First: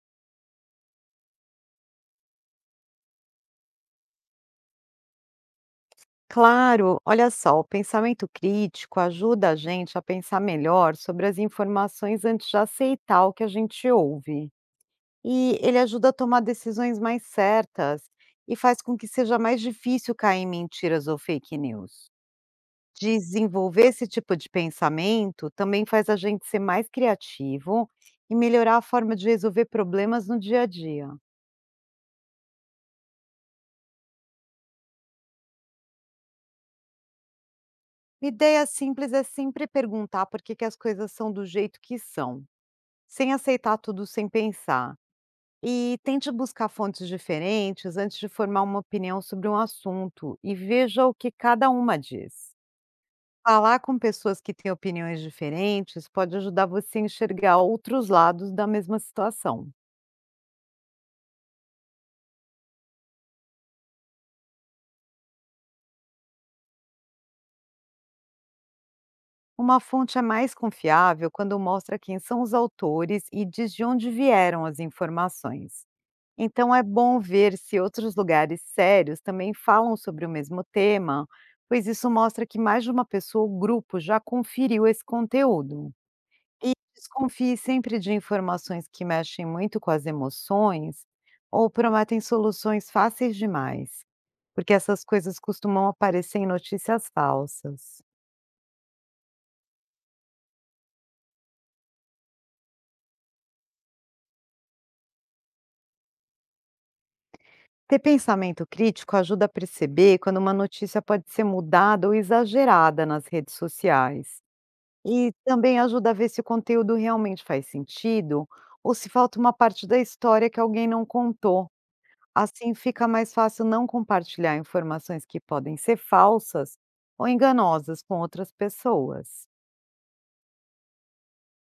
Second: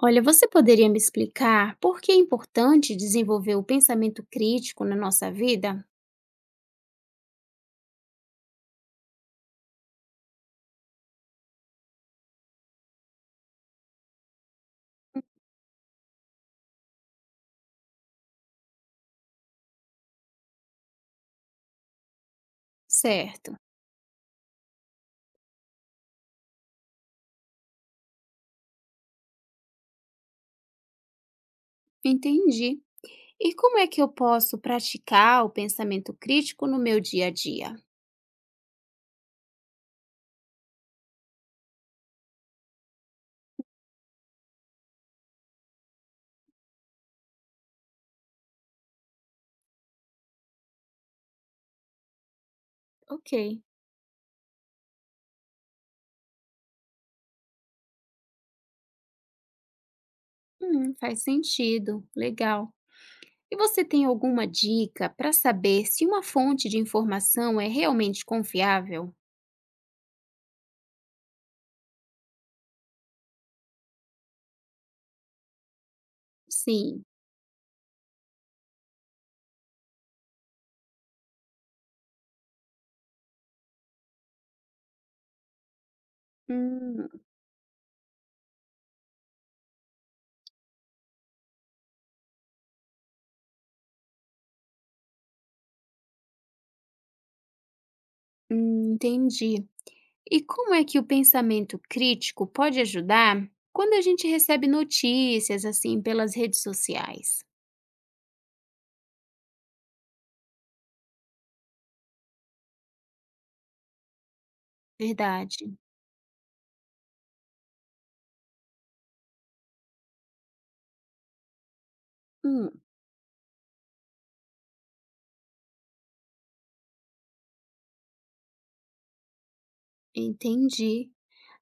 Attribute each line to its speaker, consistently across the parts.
Speaker 1: Olha, você poderia me explicar por que é importante desenvolver o pensamento crítico na nossa vida?
Speaker 2: Claro, olha só, o pensamento crítico ajuda a gente a pensar melhor sobre as informações antes de aceitar o que a gente ouve. E ele ajuda a tomar decisões mais certas e faz com que seja mais difícil cair em mentiras ou fake news.
Speaker 1: Certo,
Speaker 2: Desenvolver esse tipo de pensamento também faz a gente ser mais criativo e melhorar a forma de resolver problemas no dia a dia.
Speaker 1: entendi. E como é que eu posso praticar o pensamento crítico no meu dia a dia?
Speaker 2: Ideia simples é sempre perguntar por que que as coisas são do jeito que são, sem aceitar tudo sem pensar. E tente buscar fontes diferentes antes de formar uma opinião sobre um assunto, e veja o que cada uma diz.
Speaker 1: Ok,
Speaker 2: Falar com pessoas que têm opiniões diferentes pode ajudar você a enxergar outros lados da mesma situação.
Speaker 1: faz sentido, legal. E você tem alguma dica para saber se uma fonte de informação é realmente confiável?
Speaker 2: Uma fonte é mais confiável quando mostra quem são os autores e diz de onde vieram as informações. Então é
Speaker 1: Sim,
Speaker 2: bom ver se outros lugares sérios também falam sobre o mesmo tema, pois isso mostra que mais de uma pessoa ou grupo já conferiu esse conteúdo. E
Speaker 1: hum,
Speaker 2: desconfie sempre de informações que mexem muito com as emoções ou prometem soluções fáceis demais, porque essas coisas costumam aparecer em notícias falsas.
Speaker 1: entendi. E como é que o pensamento crítico pode ajudar quando a gente recebe notícias assim pelas redes sociais?
Speaker 2: Ter pensamento crítico ajuda a perceber quando uma notícia pode ser mudada ou exagerada nas redes sociais. E
Speaker 1: Verdade.
Speaker 2: também ajuda a ver se o conteúdo realmente faz sentido ou se falta uma parte da história que alguém não contou.
Speaker 1: Hum,
Speaker 2: Assim fica mais fácil não compartilhar informações que podem ser falsas ou enganosas com outras pessoas.
Speaker 1: entendi.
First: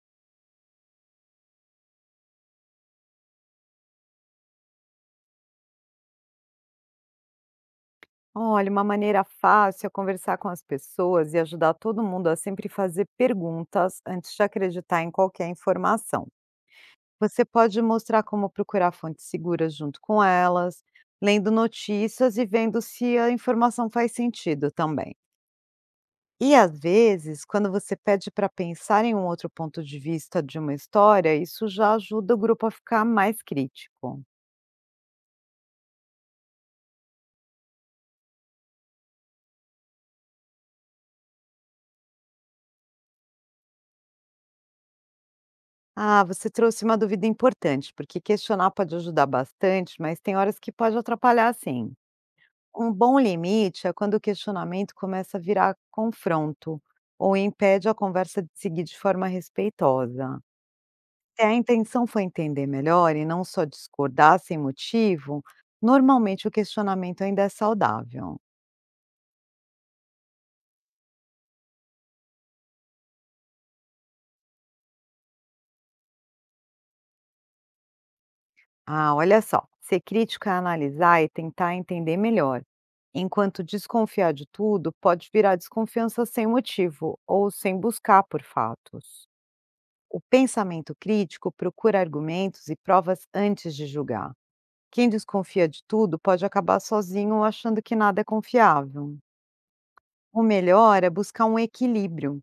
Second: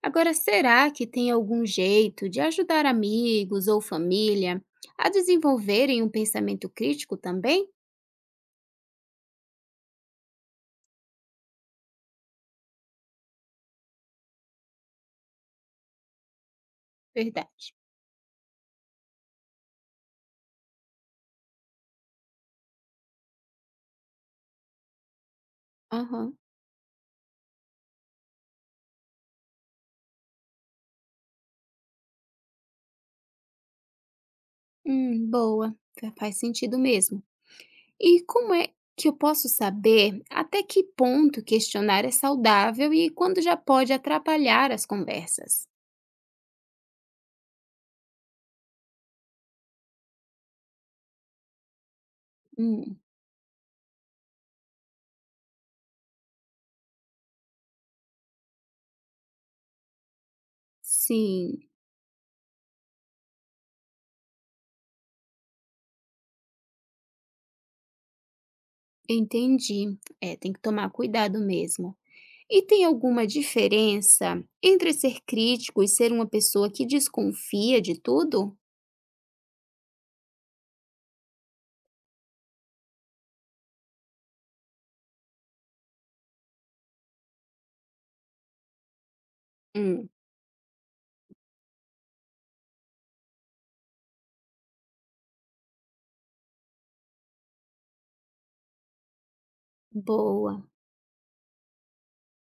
Speaker 1: Agora, será que tem algum jeito de ajudar amigos ou família a desenvolverem um pensamento crítico também?
Speaker 2: Olha, uma maneira fácil é conversar com as pessoas e ajudar todo mundo a sempre fazer perguntas antes de acreditar em qualquer informação. Você
Speaker 1: Verdade.
Speaker 2: pode mostrar como procurar fontes seguras junto com elas, lendo notícias e vendo se a informação faz sentido também.
Speaker 1: Aham.
Speaker 2: E às vezes, quando você pede para pensar em um outro ponto de vista de uma história, isso já ajuda o grupo a ficar mais crítico.
Speaker 1: Boa. Faz sentido mesmo. E como é que eu posso saber até que ponto questionar é saudável e quando já pode atrapalhar as conversas?
Speaker 2: Ah, você trouxe uma dúvida importante, porque questionar pode ajudar bastante, mas tem horas que pode atrapalhar, sim. Um
Speaker 1: Hum,
Speaker 2: bom limite é quando o questionamento começa a virar confronto ou impede a conversa de seguir de forma respeitosa. Se a
Speaker 1: sim,
Speaker 2: intenção foi entender melhor e não só discordar sem motivo, normalmente o questionamento ainda é saudável.
Speaker 1: entendi. É, tem que tomar cuidado mesmo. E tem alguma diferença entre ser crítico e ser uma pessoa que desconfia de tudo?
Speaker 2: Ah, olha só, ser crítico é analisar e tentar entender melhor, enquanto desconfiar de tudo pode virar desconfiança sem motivo ou sem buscar por fatos.
Speaker 1: Hum,
Speaker 2: O pensamento crítico procura argumentos e provas antes de julgar. Quem desconfia de tudo pode acabar sozinho ou achando que nada é confiável. O
Speaker 1: boa,
Speaker 2: melhor é buscar um equilíbrio.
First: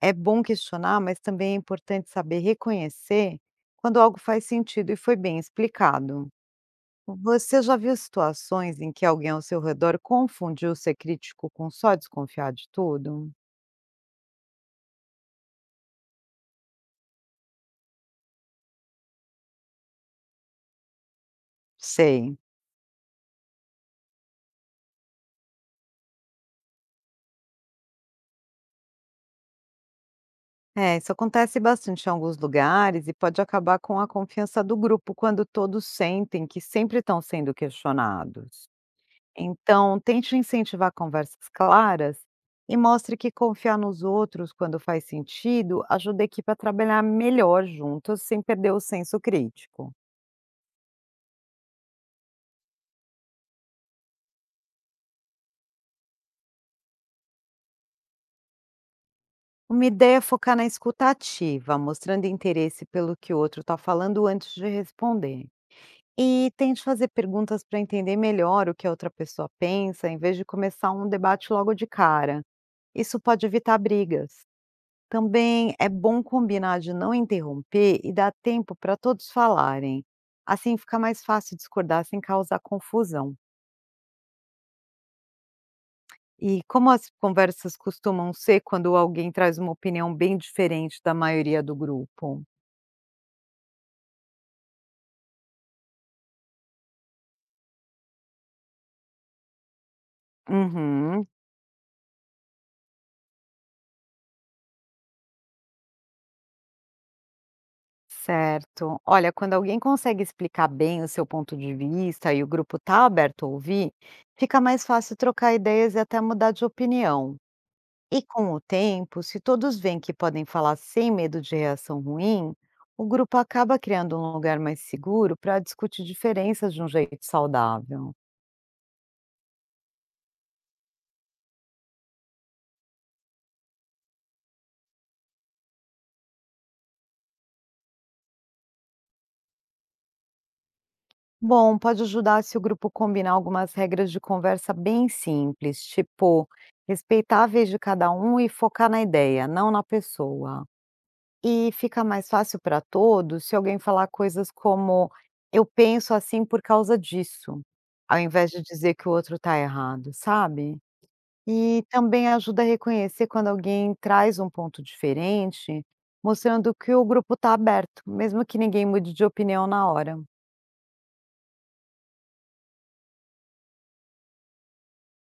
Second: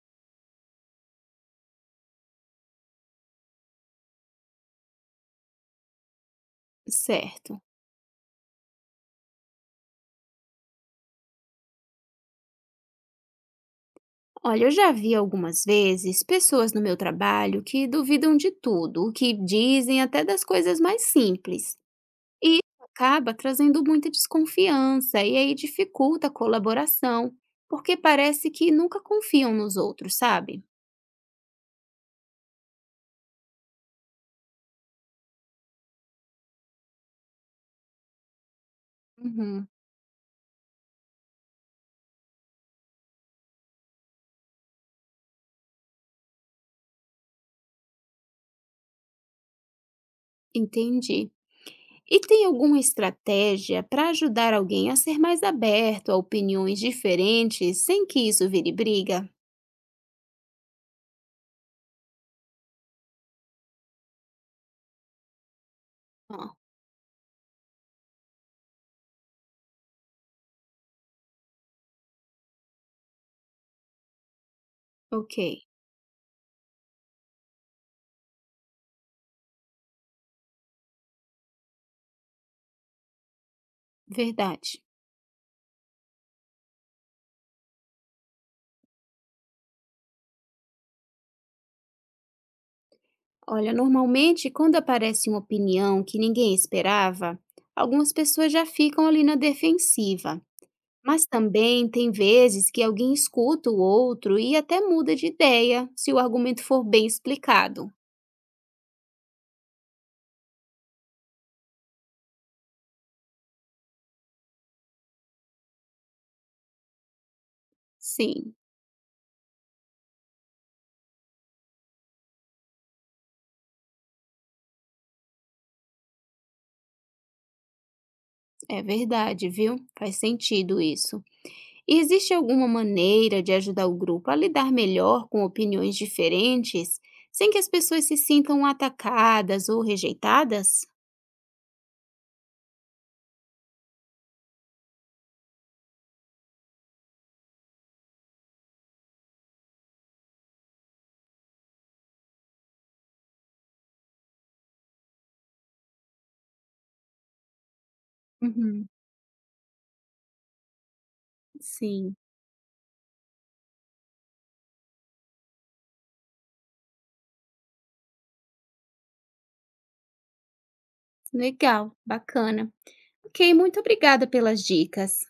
Speaker 2: É bom questionar, mas também é importante saber reconhecer quando algo faz sentido e foi bem explicado. Você
Speaker 1: certo.
Speaker 2: já viu situações em que alguém ao seu redor confundiu ser crítico com só desconfiar de tudo?
Speaker 1: Olha, eu já vi algumas vezes pessoas no meu trabalho que duvidam de tudo, o que dizem até das coisas mais simples.
Speaker 2: Sei.
Speaker 1: E isso acaba trazendo muita desconfiança e aí dificulta a colaboração, porque parece que nunca confiam nos outros, sabe?
Speaker 2: É, isso acontece bastante em alguns lugares e pode acabar com a confiança do grupo quando todos sentem que sempre estão sendo questionados.
Speaker 1: Uhum.
Speaker 2: Então, tente incentivar conversas claras e mostre que confiar nos outros quando faz sentido ajuda a equipe a trabalhar melhor juntos, sem perder o senso crítico.
Speaker 1: Entendi. E tem alguma estratégia para ajudar alguém a ser mais aberto a opiniões diferentes sem que isso vire briga?
Speaker 2: Uma ideia é focar na escuta ativa, mostrando interesse pelo que o outro está falando antes de responder. E
Speaker 1: Ah,
Speaker 2: tente fazer perguntas para entender melhor o que a outra pessoa pensa, em vez de começar um debate logo de cara. Isso pode evitar brigas.
Speaker 1: ok,
Speaker 2: Também é bom combinar de não interromper e dar tempo para todos falarem. Assim fica mais fácil discordar sem causar confusão.
Speaker 1: verdade.
Speaker 2: E como as conversas costumam ser quando alguém traz uma opinião bem diferente da maioria do grupo?
Speaker 1: Olha, normalmente quando aparece uma opinião que ninguém esperava, algumas pessoas já ficam ali na defensiva. Mas
Speaker 2: Uhum.
Speaker 1: também tem vezes que alguém escuta o outro e até muda de ideia se o argumento for bem explicado.
Speaker 2: Certo. Olha, quando alguém consegue explicar bem o seu ponto de vista e o grupo está aberto a ouvir, fica mais fácil trocar ideias e até mudar de opinião. E com
Speaker 1: Sim,
Speaker 2: o tempo, se todos veem que podem falar sem medo de reação ruim, o grupo acaba criando um lugar mais seguro para discutir diferenças de um jeito saudável.
Speaker 1: é verdade, viu? Faz sentido isso. E existe alguma maneira de ajudar o grupo a lidar melhor com opiniões diferentes, sem que as pessoas se sintam atacadas ou rejeitadas?
Speaker 2: Bom, pode ajudar se o grupo combinar algumas regras de conversa bem simples, tipo respeitar a vez de cada um e focar na ideia, não na pessoa. E fica mais fácil para todos se alguém falar coisas como: "Eu penso assim por causa disso", ao invés de
Speaker 1: Uhum,
Speaker 2: dizer que o outro está errado, sabe. E
Speaker 1: sim.
Speaker 2: também ajuda a reconhecer quando alguém traz um ponto diferente, mostrando que o grupo está aberto, mesmo que ninguém mude de opinião na hora.
Speaker 1: Legal, bacana. Ok, muito obrigada pelas dicas.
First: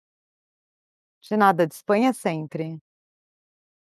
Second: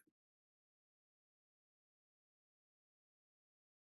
Speaker 2: De nada, disponha sempre.